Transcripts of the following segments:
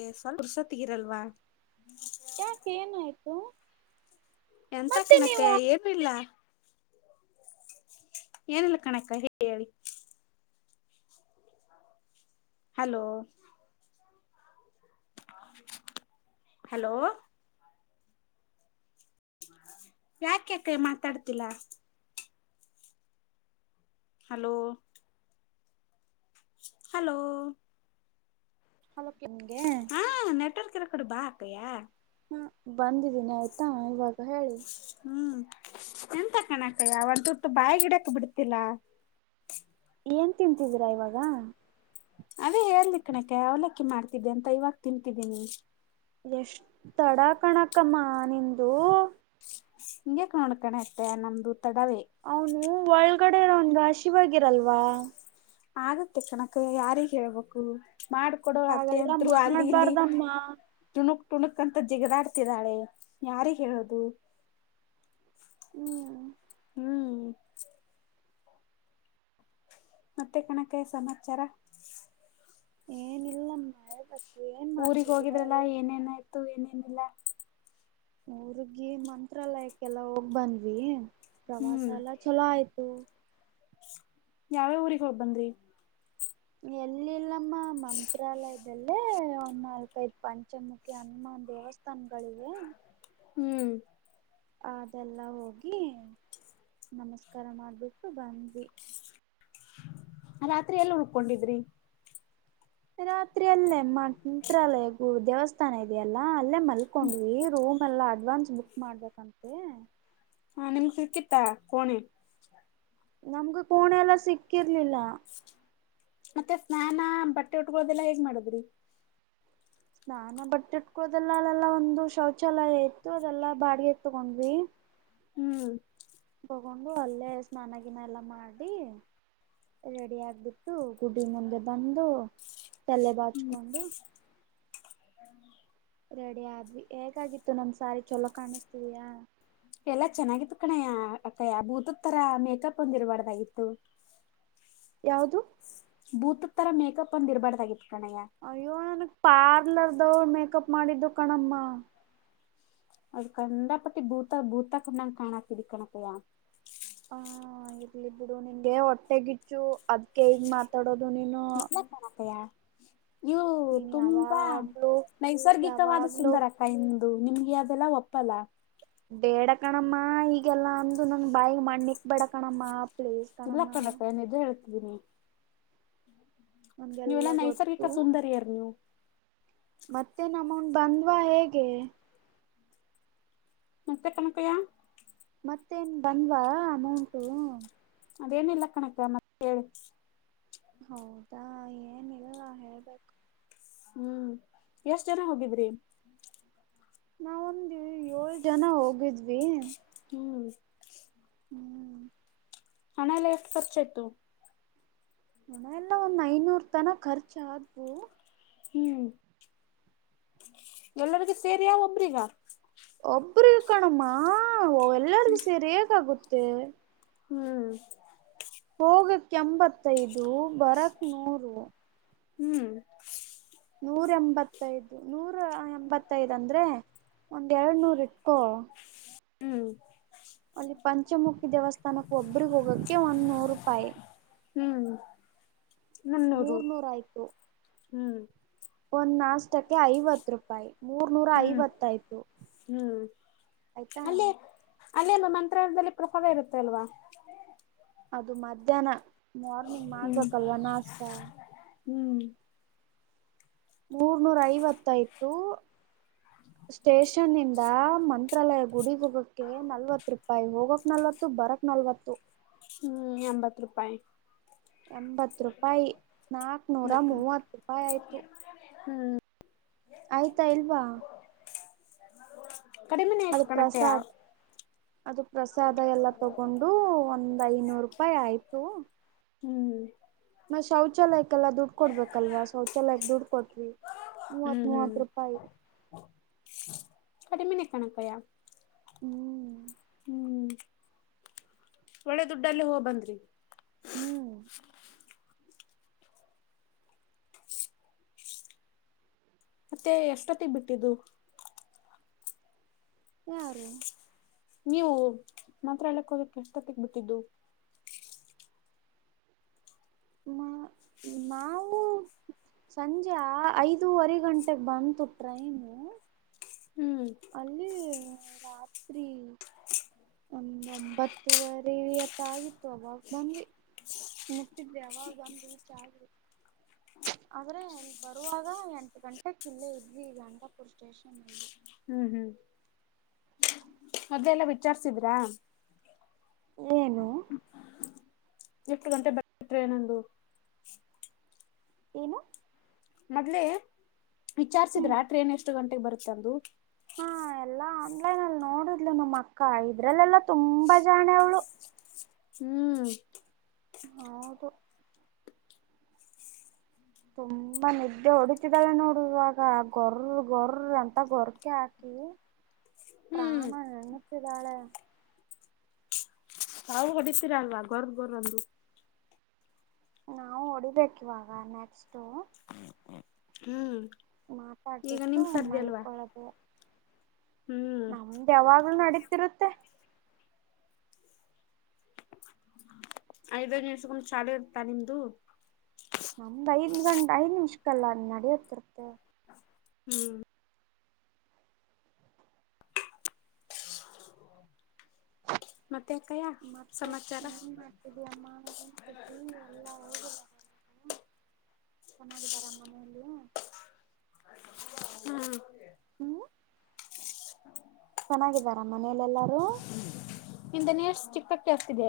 A ಸಲ್ಪ ಪುರ್ಸೊತ್ತಿಗೆ ಇರಲ್ವ ಯಾಕೆ ಏನಾಯ್ತು ಎಂತ ಮತ್ತೆ ಕನಕ್ಕ ನೀವು ಹೇಳ್ಬಿಡ್ಲಾ ಏನಿಲ್ಲ ಕಣಕ್ಕ ಹೇಳೇ ಹೇಳಿ ಹಲೋ ಹಲೋ ಯಾಕ್ಯಾಕ ಮಾತಾಡ್ತಿಲ್ಲಾ ಹಲೋ ಹಲೋ ಹಲೋ ನಿಗೆ ಹಾ ನೆಟ್ವರ್ಕ್ ಇರೋ ಕಡ ಬಾ ಅಕ್ಕಯ್ಯ ಹ ಬಂದಿದ್ದೀನಿ ಆಯ್ತಾ ಇವಾಗ ಹೇಳಿ ಹ್ಮ್ ಎಂತ ಕಣಕಯ್ಯ ಒಂದ್ ತುಟ್ಟು ಬಾಯಗ್ ಇಡಕ್ ಬಿಡ್ತಿಲ್ಲ ಏನ್ ತಿಂತಿದ್ದೀರಾ ಇವಾಗ ಅದೇ ಹೇಳಲಿ ಕಣಕ್ಕಾ ಅವಲಕ್ಕಿ ಮಾಡ್ತಿದ್ದೆ ಅಂತ ಇವಾಗ ತಿಂತಿದ್ದೀನಿ ಎಷ್ಟ ತಡ ಕಣಕಮ್ಮ ನನಿಂದು ಹಿಂಗ್ಯಾಕ್ ನೋಡ್ಕಣತೆ ನಮ್ದು ತಡವೇ ಅವನು ಒಳಗಡೆ ಇರೋನ್ಗ್ ಹಸಿವ ಆಗಿರಲ್ವಾ ಆಗತ್ತೆ ಕಣಕ್ಕಾ ಯಾರಿಗ್ ಹೇಳ್ಬೇಕು ಮಾಡ್ಕೊಡೋ ಅತ್ತೆ ಹಾಗೆಲ್ಲ ಅತ್ರು ಅಲ್ಲಿ ಇಲ್ಲಿ ಮಾಡ್ಬಾರ್ದಮ್ಮ ತಿಣಕ್ ತುಣಕಂತ ಜಿಗದಾಡ್ತಿದ್ದಾಳೆ ಯಾರಿಗ್ ಹೇಳುದು ಹ್ಮ್ ಹ್ಮ್ ಮತ್ತೆ ಕಣಕ ಸಮಾಚಾರ ಏನಿಲ್ಲ ಮಳೆ ಬರ್ತ ಊರಿಗಿ ಹೋಗಿದ್ರಲ್ಲಾ ಏನೇನಾಯ್ತು ಏನೇನಿಲ್ಲ ಊರ್ಗಿ ಮಂತ್ರಾಲಯಕ್ಕೆಲ್ಲ ಹೋಗ್ ಬಂದ್ವಿ ಪ್ರವಾಸ ಹ್ಮ್ ಎಲ್ಲಾ ಚಲೋ ಆಯ್ತ ಯಾವ್ಯ ಊರಿಗೆ ಹೋಗ್ಬಂದ್ರಿ ಎಲ್ಲಿಲ್ಲಮ್ಮ ಮಂತ್ರಾಲಯದಲ್ಲಿ ಒ ನಾಲ್ಕೈದು ಪಂಚಮುಖಿ ಅನ್ ನ ದೇವಸ್ಥಾನಗಳಿವೆ ಹ್ಮ್ ಅದೆಲ್ಲ ಹೋಗಿ ನಮಸ್ಕಾರ ಮಾಡ್ಬಿಟ್ಟು ಬಂದ್ವಿ ರಾತ್ರಿ ಎಲ್ಲಿ ಉಳಕೊಂಡಿದ್ದೀರಿ ರಾತ್ರಿ ಅಲ್ಲೇ ಮಂತ್ರಾಲಯ ಗೂ ದೇವಸ್ಥಾನ ಇದೆಯಲ್ಲಾ ಅಲ್ಲೇ ಮಲ್ಕೊಂಡ್ವಿ ರೂಮ್ ಎಲ್ಲ ಅಡ್ವಾನ್ಸ್ ಬುಕ್ ಮಾಡ್ಬೇಕಂತೆ ಹಾ ನಿಮ್ಗ್ ಸಿಕ್ಕಿತ್ತ ಕೋಣೆ ನಮಗು ಕೂಣೆಲ್ಲ ಸಿಕ್ಕಿರ್ಲಿಲ್ಲ ಮತ್ತೆ ಸ್ನಾನ ಬಟ್ಟೆ ಉಟ್ಕೊಳ್ಳೋದೆಲ್ಲಾ ಹೇಗ್ ಮಾಡದ್ರಿ ಸ್ನಾನ ಬಟ್ಟೆ ಇಟ್ಕೊದೆಲ್ಲ ಅಲ್ಲೆಲ್ಲಾ ಒಂದು ಶೌಚಾಲಯ ಇತ್ತು ಅದೆಲ್ಲಾ ಬಾಡಿಗೆ ತಗೊಂಡ್ವಿ ಹ್ಮ್ ತಗೊಂಡು ಅಲ್ಲೇ ಸ್ನಾನಗಿನ ಎಲ್ಲ ಮಾಡಿ ರೆಡಿ ಆಗ್ಬಿಟ್ಟು ಗುಡ್ಡಿ ಮುಂದೆ ಬಂದು ತಲೆ ಬಾಚ್ಕೊಂಡು ರೆಡಿ ಆದ್ವಿ ಹೇಗಾಗಿತ್ತು ನಮ್ ಸಾರಿ ಚೊಲೋ ಕಾಣಿಸತಿದಯಾ ಎಲ್ಲಾ ಚೆನ್ನಾಗಿತ್ತು ಕಣಯ ಅಕ್ಕ ಭೂತದ ತರ ಮೇಕಪ್ ಒಂದಿ ಇರಬಾರ್ದಾಗಿತ್ತು ಯಾವದು ಬೂತ ತರ ಮೇಕಪ್ ಒಂದ ಇರ್ಬಾರ್ದಾಗಿತ್ತು ಕಣಯ್ಯ ಅಯ್ಯೋ ನನಗ್ ಪಾರ್ಲರ್ದವ್ರು ಮೇಕಪ್ ಮಾಡಿದ್ದು ಕಣಮ್ಮ ಅದು ಕಂಡಪಟ್ಟಿ ಭೂತ ಭೂತ ಕಂಡಂಗ ಕಾಣಾತರಿ ಕಣಕಯ್ಯ ಹ ಇರ್ಲಿ ಬಿಡು ನಿಂಗೆ ಹೊಟ್ಟೆಗಿಚ್ಚು ಅದ್ಕ ಈಗ್ ಮಾತಾಡೋದು ನೀನು ಇಲ್ಲ ಕಣ ಅಕ್ಕಯ್ಯ ಅಪ್ಪಯಾ ಇವು ನೀನ್ ತುಂಬಾ ಯಾವಾಗ್ಲೂ ನೈಸರ್ಗಿಕವಾದ ಯಾವಾಗ್ಲೂ ಸುಂದರ ಕೈಂದು ನಿಮ ಈ ಅದೆಲ್ಲ ಒಪ್ಪಲ್ಲ ಬೇಡ ಕಣಮ್ಮ ಈಗೆಲ್ಲಾ ಅಂದು ನನ್ ಬಾಯಗ್ ಮಣ್ಣ ನಿಕ್ ಬೇಡ ಕಣಮ್ಮ ಪ್ಲೀಸ್ ಕಣಮ್ಮ ಇಲ್ಲಕ್ಕಣಕ ಏನ ಇದೆ ಹೇಳ್ತಿದೀನಿ ನನ್ಗೆಲ್ಲ ನೀವೆಲ್ಲಾ ನೈಸರ್ಗಿಕ ಸುಂದರ್ಯರ ನೀವು ಮತ್ತೆ ನಮೌನ್ ಬಂದ್ವಾ ಹೇಗೆ ಮಂತೆ ಕಣ ಅಕ್ಕಯ್ಯ ಮತ್ತೇನ್ ಬಂದವಾ ಅಮೌಂಟು ಅದೇನಿಲ್ಲ ಕಣಕ ಮತ್ತೆ ಹೇಳಿ ಹೌದಾ ಏನಿಲ್ಲಲ್ಲ ಹೇಳ್ಬೇಕು ಹ್ಮ್ ಎಷ್ಟ ಜನ ಹೋಗಿದ್ರಿ ನಾವೊಂದು ಏಳ ಜನ ಹೋಗಿದ್ವಿ ಹ್ಮ್ ಹ್ಮ್ ಹಣ ಎಲ್ಲ ಎಷ್ಟು ಖರ್ಚ್ ಐತು ಮನ ಎಲ್ಲ ಒಂದ್ ಐನೂರ್ ತನ ಖರ್ಚ ಆದ್ವು ಹ್ಮ್ ಎಲ್ಲರಿಗ ಸರಿ ಒಬ್ರಿಗಾ ಒಬ್ರಗ ಕಣಮ್ಮಾ ಎಲ್ಲರಿಗೂ ಸೇರಿ ಹೇಗ ಆಗುತ್ತೆ ಹ್ಮ್ ಹೋಗಕ್ಕೆ ಎಂಬತ್ತೈದು ಬರಕ್ ನೂರು ಹ್ಮ್ ನೂರ ಎಂಬತ್ತೈದು ನೂರ ಎಂಬತ್ತೈದ ಅಂದ್ರೆ ಒಂದ್ ಎರಡು ನೂರು ಇಟ್ಟೋ ಹ್ಮ್ ಅಲ್ಲಿ ಪಂಚಮುಖಿ ದೇವಸ್ಥಾನಕ್ಕೆ ಒಬ್ರಿಗೆ ಹೋಗಕ್ಕೆ ಒಂದ್ ನೂರು ರೂಪಾಯಿ ಹ್ಮ್ ನನ್ನೂರು ಮೂರ್ ನೂರ ಹ್ಮ್ ಒಂದು ನಾಷ್ಟಕ್ಕೆ ಐವತ್ತು ರೂಪಾಯಿ ಮೂರ್ನೂರ ಹ್ಮ್ ಐವತ್ತಾಯ್ತು ಹ್ಮ್ ಆಯ್ತಾ ಅಲ್ಲೇನು ಮಂತ್ರಾದಲ್ಲಿ ಪ್ರಭಾವೇ ಇರುತ್ತೆ ಅಲ್ವಾ ಅದು ಮಧ್ಯಾಹ್ನ ಮಾರ್ನಿಂಗ್ ಹ್ಮ್ ಮಾಡ್ಬೇಕಲ್ವಾ ನಾಷ್ಟತ ಹ್ಮ್ ಮೂರ್ನೂರ ಐವತ್ತೈತು ಸ್ಟೇಷನ್ಂದ ಮಂತ್ರಾಲಯ ಗುಡಿ ಹೋಗಕ್ಕೆ ನಲ್ವತ್ ರೂಪಾಯಿ ಹೋಗಕ್ ನಲ್ವತ್ ಬರಕ್ ನಲ್ವತ್ತು ಹ್ಮ್ ಎಂಬತ್ತು ರೂಪಾಯಿ ಎಂಬತ್ ರೂಪಾಯಿ ನಾಕ್ನೂರ ಮೂವತ್ತು ರೂಪಾಯಿ ಆಯ್ತು ಆಯ್ತಾ ಇಲ್ವಾ ಕಡಿಮೆನೆ ಅದು ಆಯ್ತು ಕಣಕ್ಕಯ್ಯ ಪ್ರಸಾಾದ್ ಅದು ಪ್ರಸಾದ ಎಲ್ಲ ತಗೊಂಡು ಒಂದ್ ಐನೂರು ರೂಪಾಯಿ ಆಯ್ತು ಹ್ಮ್ ಮ ಶೌಚಾಲಯ ಕ್ಕೆಲ್ಲ ದುಡ್ಡು ಕೊಡ್ಬೇಕಲ್ವಾ ಶೌಚಾಲಯಕ್ಕೆ ದುಡ್ಡು ಕೊಟ್ರಿ ಮೂವತ್ ಹ್ಮ್ ಹ್ಮ್ ಮೂವತ್ ರೂಪಾಯಿ ಕಡಿಮಿನೆ ಕಣಕ್ಕಯಾ ಹ್ಮ್ ಹ್ಮ್ ಒಳ್ಳೆ ದುಡ್ಡಲ್ಲ ಹೋಗ ಬಂದ್ರಿ ಹ್ಮ್ ಮತ್ತೆ ಎಷ್ಟೊತ್ತಿಗೆ ಬಿಟ್ಟಿದ್ದು ಸಾರ ನೀವು ಮಾತ್ರ ಎಕ್ ಹೋಗಕ್ಕೆ ಎಷ್ಟೊತ್ತಗ್ ಬಿಟ್ಟಿದ್ದು ಮ ನಾವು ಸಂಜೆ ಐದೂವರೆ ಗಂಟೆಗೆ ಬಂತು ಟ್ರೈನು ಹ್ಮ್ ಅಲ್ಲಿ ರಾತ್ರಿ ಒ ಒಂಬತ್ತುವರಿಯತ್ತ ಆಗಿತ್ತು ಅವಾಗ ಬಂದ್ವಿ ಮುಟ್ಟಿದ್ರೆ ಅವಾಗ ಒಂದ್ ರೀಚ್ ಆಗ ಆದ್ರೆ ಇಲ್ಲಿ ಬರುವಾಗ ಎಂಟು ಗಂಟೆ ಕಿಲ್ಲೆ ಇದ್ವಿ ಗಟಾಪುರ್ ಸ್ಟೇಷನ್ಲ್ಲಿ ಹ್ಮ್ ಅದೆಲ್ಲ ವಿಚಾರ್ಸಿದ್ರಾ ಏನು ಎಫು ಗಂಟೆ ಬಟ್ರೇ ನಂದು ಏನು ಮೊದ್ಲೆೇ ವಿಚಾರ್ಸಿದ್ರ ಟ್ರೇನ್ ಎಷ್ಟು ಗಂಟೆಗೆ ಬರುತ್ತಂದು ಎಲ್ಲ ಆನ್ಲೈನ್ ಅಲ್ಲಿ ನೋಡಿದ್ಲು ನಮ್ಮ ಅಕ್ಕ ಇದ್ರಲ್ಲೆಲ್ಲಾ ತುಂಬಾ ಜಾಣೆ ಅವಳು ಹ್ಮ್ ಹಾದು ತುಂಬಾ ನಿದ್ದೆ ಹೊಡಿತಿದ್ದಾಳೆ ನೋಡುವಾಗ ಗೊರ ಗೊರ್ರ ಅಂತ ಗೊರ್ಕೆ ಹಾಕಿ ಹ್ಮ್ ಪ್ರಾಣ ಎಂಗತ್ತುದಾಳೆ ತಾವು ಹೊಡಿತೀರ ಅಲ್ವಾ ಗೊರ್ದ ಗೊರ್ಂದು ನಾವು ಹೊಡಿಬೇಕ ಇವಾಗ ನೆಕ್ಸ್ಟು ಹ್ಮ್ ಈಗ ಮಾತಾಡ್ಬಿಟ್ಟು ನಿಮ್ ಸರ್ದಿ ಅಲ್ವಾ ಮಲ್ಕೊಳ್ಳೋದು ಹ್ಮ್ ನಮ್ದು ಯಾವಾಗ್ಲೂ ನಡೀತಿರುತ್ತೆ ಐದ ನಿಿವಸಕ ಚಾಲ ಇತ ನಿಮ್ದು ಲ್ಲಾ ನಡ ತರತೆ ಹ್ಮ್ ಮತ್ತೆ ಅಕ್ಕಯ್ಯ ಮತ್ತಷ್ಟ ಸಮಾಚಾರ ಹೆಂಗ ಮಾಡ್ತಿದ್ವಿ ಅಮ್ಮನಗಂತ್ದೀ ಎಲ್ಲಾ ಹೇೋಗಿದ ಹ ಚೆನ್ನಾಗಿದ್ದಾರ ಮನೆಯಲ್ಲಿಯ ಹ್ಮ್ ಹ್ಮ್ ಹ ಚೆನ್ನಾಗಿದ್ದಾರ ಮನೇಲೆಲ್ಲಾರು ನಿಂತ [unintelligible] ಕೇಳಸತ್ತಿದೆ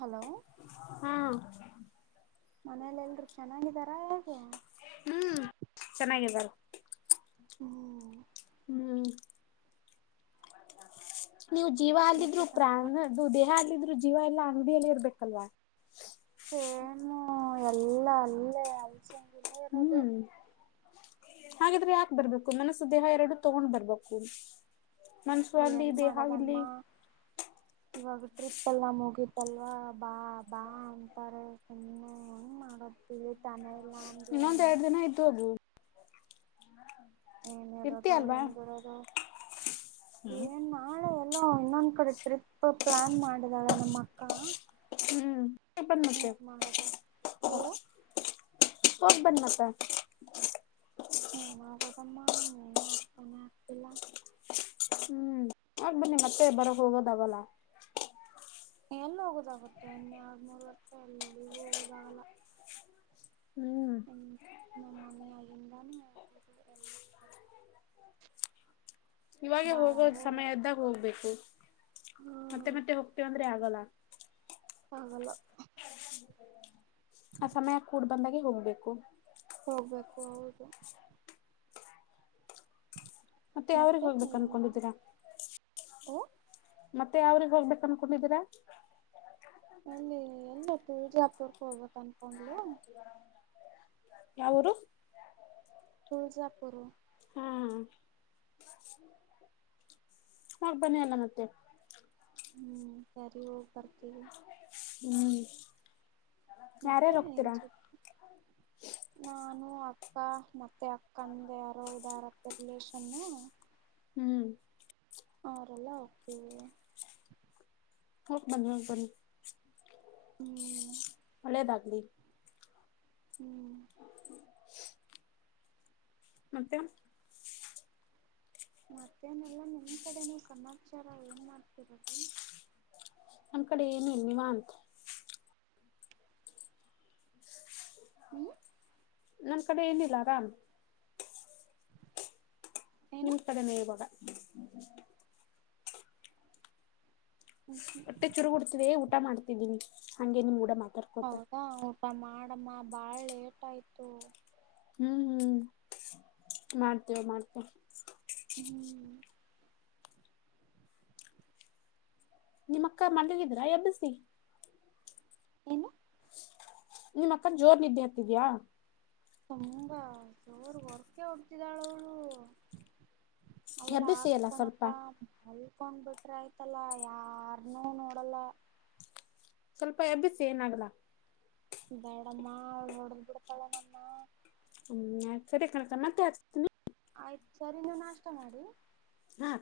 ಹಲೋ ಹಾ ಮನೇಲೆಲ್ರು ಚೆನ್ನಾಗಿದಾರಾ ಹೇಗೆ ಹ್ಮ್ ಚೆನ್ನಾಗಿದ್ದಾರೆ ಹ್ಮ್ ಹ್ಮ್ ನೀವು ಜೀವ ಮತ್ತೆ ಅಲ್ಲಿದ್ರು ಕಣಕ್ಕ ಪ್ರಾಣದು ದೇಹ ಅಲ್ಲಿದ್ರು ಜೀವ ಎಲ್ಲಾ ಅಂಗಡಿಯಲ್ಲಿ ಇರ್ಬೇಕಲ್ವಾ. ಸೇಮು ಎಲ್ಲಾ ಅಲ್ಲೇ ಅಸಲ್ಲರದು ಹ್ಮ್ [unintelligible] ಹಾಗಿದ್ರೆ ಯಾಕ ಬರ್ಬೇಕು ಮನಸ್ಸು ದೇಹ ಎರಡು ತಗೊಂಡ್ ಬರ್ಬೇಕು ಮನ್ಸು ಅಲ್ಲಿ ಏನ್ ದೇಹ ಮಾಡದಮ್ಮ ಇಲ್ಲಿ. ಇವಾಗ ಟ್ರಿಪ್ ಎಲ್ಲಾ ನ ಮುಗತಲ್ವಾ ಬಾ ಬಾ ಅಂತಾರೆ ಸುಮ್ಮನೆ ಹೆಂಗ ಮಾಡದು ತಾನೆ ಇನ್ನೊಂದ ಎರಡು ದಿನ ಇದ್ ಹೋಗು ಇರ್ತಿ ಏನಿರೋದು ಅಲ್ವಾ ಏನ್ ಬಿಡೋದು ಏನ್ ನಾಳೆ ಎಲ್ಲೋ ಇನ್ನೊಂದು ಕಡೆ ಟ್ರಿಪ್ ಪ್ಲಾನ್ ಮಾಡಿದ್ದಾಳೆ ನಮ್ಮ ಅಕ್ಕಾ ಹ್ಮ್ಂ [unintelligible] ಮಾಡದ ಓ ಹೋಗ್ ಬನ್ನಿ ಮತ್ತೆ [inaudible] ಎನ್ ಹೋಗೊದಮ್ಮಾ ಎನು ಅರ್ಥಾನೆ ಆಗ್ತಿಲ್ಲ ಹ್ಮ್ ಆ ಹೋಗಿ ಬನ್ನಿ ಮತ್ತೆ ಬರಕ್ ಹೋಗೋದಾವಲ್ಲ ಎಲ್ಲಿ ಹೋಗುದಾಗುತ್ತೆ ಇನ್ನೆ ಆರ್ ಮೂರು ವರ್ಷ ಎಲ್ಲಿಗೂ ಹೋಗುದಾಗಲ್ಲ್ ಹ್ಮ್ ನಮ್ಮಣ [unintelligible] ಎಲ್ಲಾ ಇವಾಗೇ ಹೋಗೋದು ಸಮಯದ್ದಾಗ ಹೋಗ್ಬೇಕು ಹಾ ಮತ್ತೆ ಮತ್ತೆ ಹೋಗ್ತೇವಂದ್ರೆ ಆಗಲ್ಲ ಆಗಲ್ ಆ ಸಮಯ ಕೂಡ್ ಬಂದಾಗೆ ಹೋಗ್ಬೇಕು ಹೋಗ್ಬೇಕು ಹೌದು ಮತ್ತೆ ಯಾವ್ರಿಗೆ ಹೋಗ್ಬೇಕು ಏನ್ ಮಾಡ ಅನ್ಕೊಂಡಿದ್ದೀರಾ ಓ ಮತ್ತೆ ಯಾವ್ರಿಗೆ ಹೋಗ್ಬೇಕ ಅನ್ಕೊಂಡಿದೀರಾ ನ ಎಲ್ಲಪ್ಪ ವಿಜಾಪುರಕ್ಕೆ ಹೋಗಬೆಕಂತ್ ಯಾವರೂ ತುಳಜಾಪುರ ಹ್ಮ್ ಹೋಗ ಬನ್ನಿ ಅಲ್ಲ ಮತ್ತೆ ಹ್ಮ್ ಸರಿ ಹೋಗ್ ಬರ್ತೀವಿ ಹ್ಮ ಮತ್ತೆ ಏನ್ಸ ನಾನು ಅಕ್ಕ ಮತ್ತೆ ಅಕ್ಕ ಅಂದ ಯಾರೋದ ಯಾರಕ್ಕ ರಿಲಷನ್ನು ಹ್ಮ್ ಅವ್ರರೆಲ್ಲ ಹೋಗ್ತವಿ ಹೋಗಿ ಬನ್ನಿ [unintelligible] ಹ್ಮ್ [unintelligible] ಹ್ಮ್ [unintelligible] ಮತ್ತೆ ಮತ್ತೇನಲ್ಲ ನಿಮ್ ಕಡೆನೂ ಸಮಾಚಾರ ಏನ್ ಮಾಡ್ತಿರೋದು. ನಮ್ಮ ಕಡೆ ಏನು ನಿವಾತ್ ಹ್ಮ್. ನಮ್ಮ್ ಕಡೆ ಏನಿಲ್ಲ ಆರಾಮ್. ಏನು ನಿಮ್ ಕಡೆನೇ ಇವಾಗ. ಹ್ಮ್ ಒಟ್ಟೆ ಚುರುಡ್ತಿದೆ ಊಟ ಮಾಡ್ತಿದ್ದೀನಿ ಹಂಗೆ ನಿಮ್ ಊಡ ಮಾತ್. ಹೌದಾ ಊಟ ಮಾಡಮ್ಮ ಬಾಳ್ ಲೇಟ್ ಆಯ್ತು. ಹ್ಮ್ ಹ್ಮ್ ಮಾಡ್ತೇವೆ ಮಾಡ್ತೇವೆ. ಹ್ಮ್. ನಿಮ್ಮ ಅಕ್ಕ ಮಳಿಗಿದ್ರ ಎಬ್ಬಿಸಿ. ಏನು ನಿಮ್ಮ ಅಕ್ಕ ಜೋರ್ ನಿದ್ದೆ ಹತ್ತಿದ್ಯಾ. ತುಂಬಾ ಜೋರ್ ಹೊರ್ಕೆ ಹೊಡಿತ್ತಿದಾಳ ಅವಳು. ಅವಳು ಎಬ್ಬಿಸಿ ಹಾಗೆ ಅಲ್ಲ ಕಣಕ್ಕ ಸ್ವಲ್ಪ ಮಲ್. ಕೊಂಡ್ ಬಿಟ್ರೆ ಆಯ್ತಲ್ಲ ಯಾರನೂ ನೋಡಲ್ಲ. ಸ್ವಲ್ಪ ಎಬ್ಬಿಸಿ ಏನಾಗಲ್ಲ. ಬೇಡಮ್ಮ ಅವಳು ಹೊಡಿದ್ ಬಿಡ್ತಾಳೆ ನನ್ನ. ಹ್ಮ್ ಸರಿ ಕಣಕ್ಕ ಮತ್ತೆ ಹಚ್ತೀನಿ. ಆಯ್ತು ಸರಿ ನೀವು ನಾಷ್ಟ ಮಾಡಿ. ಹಾ.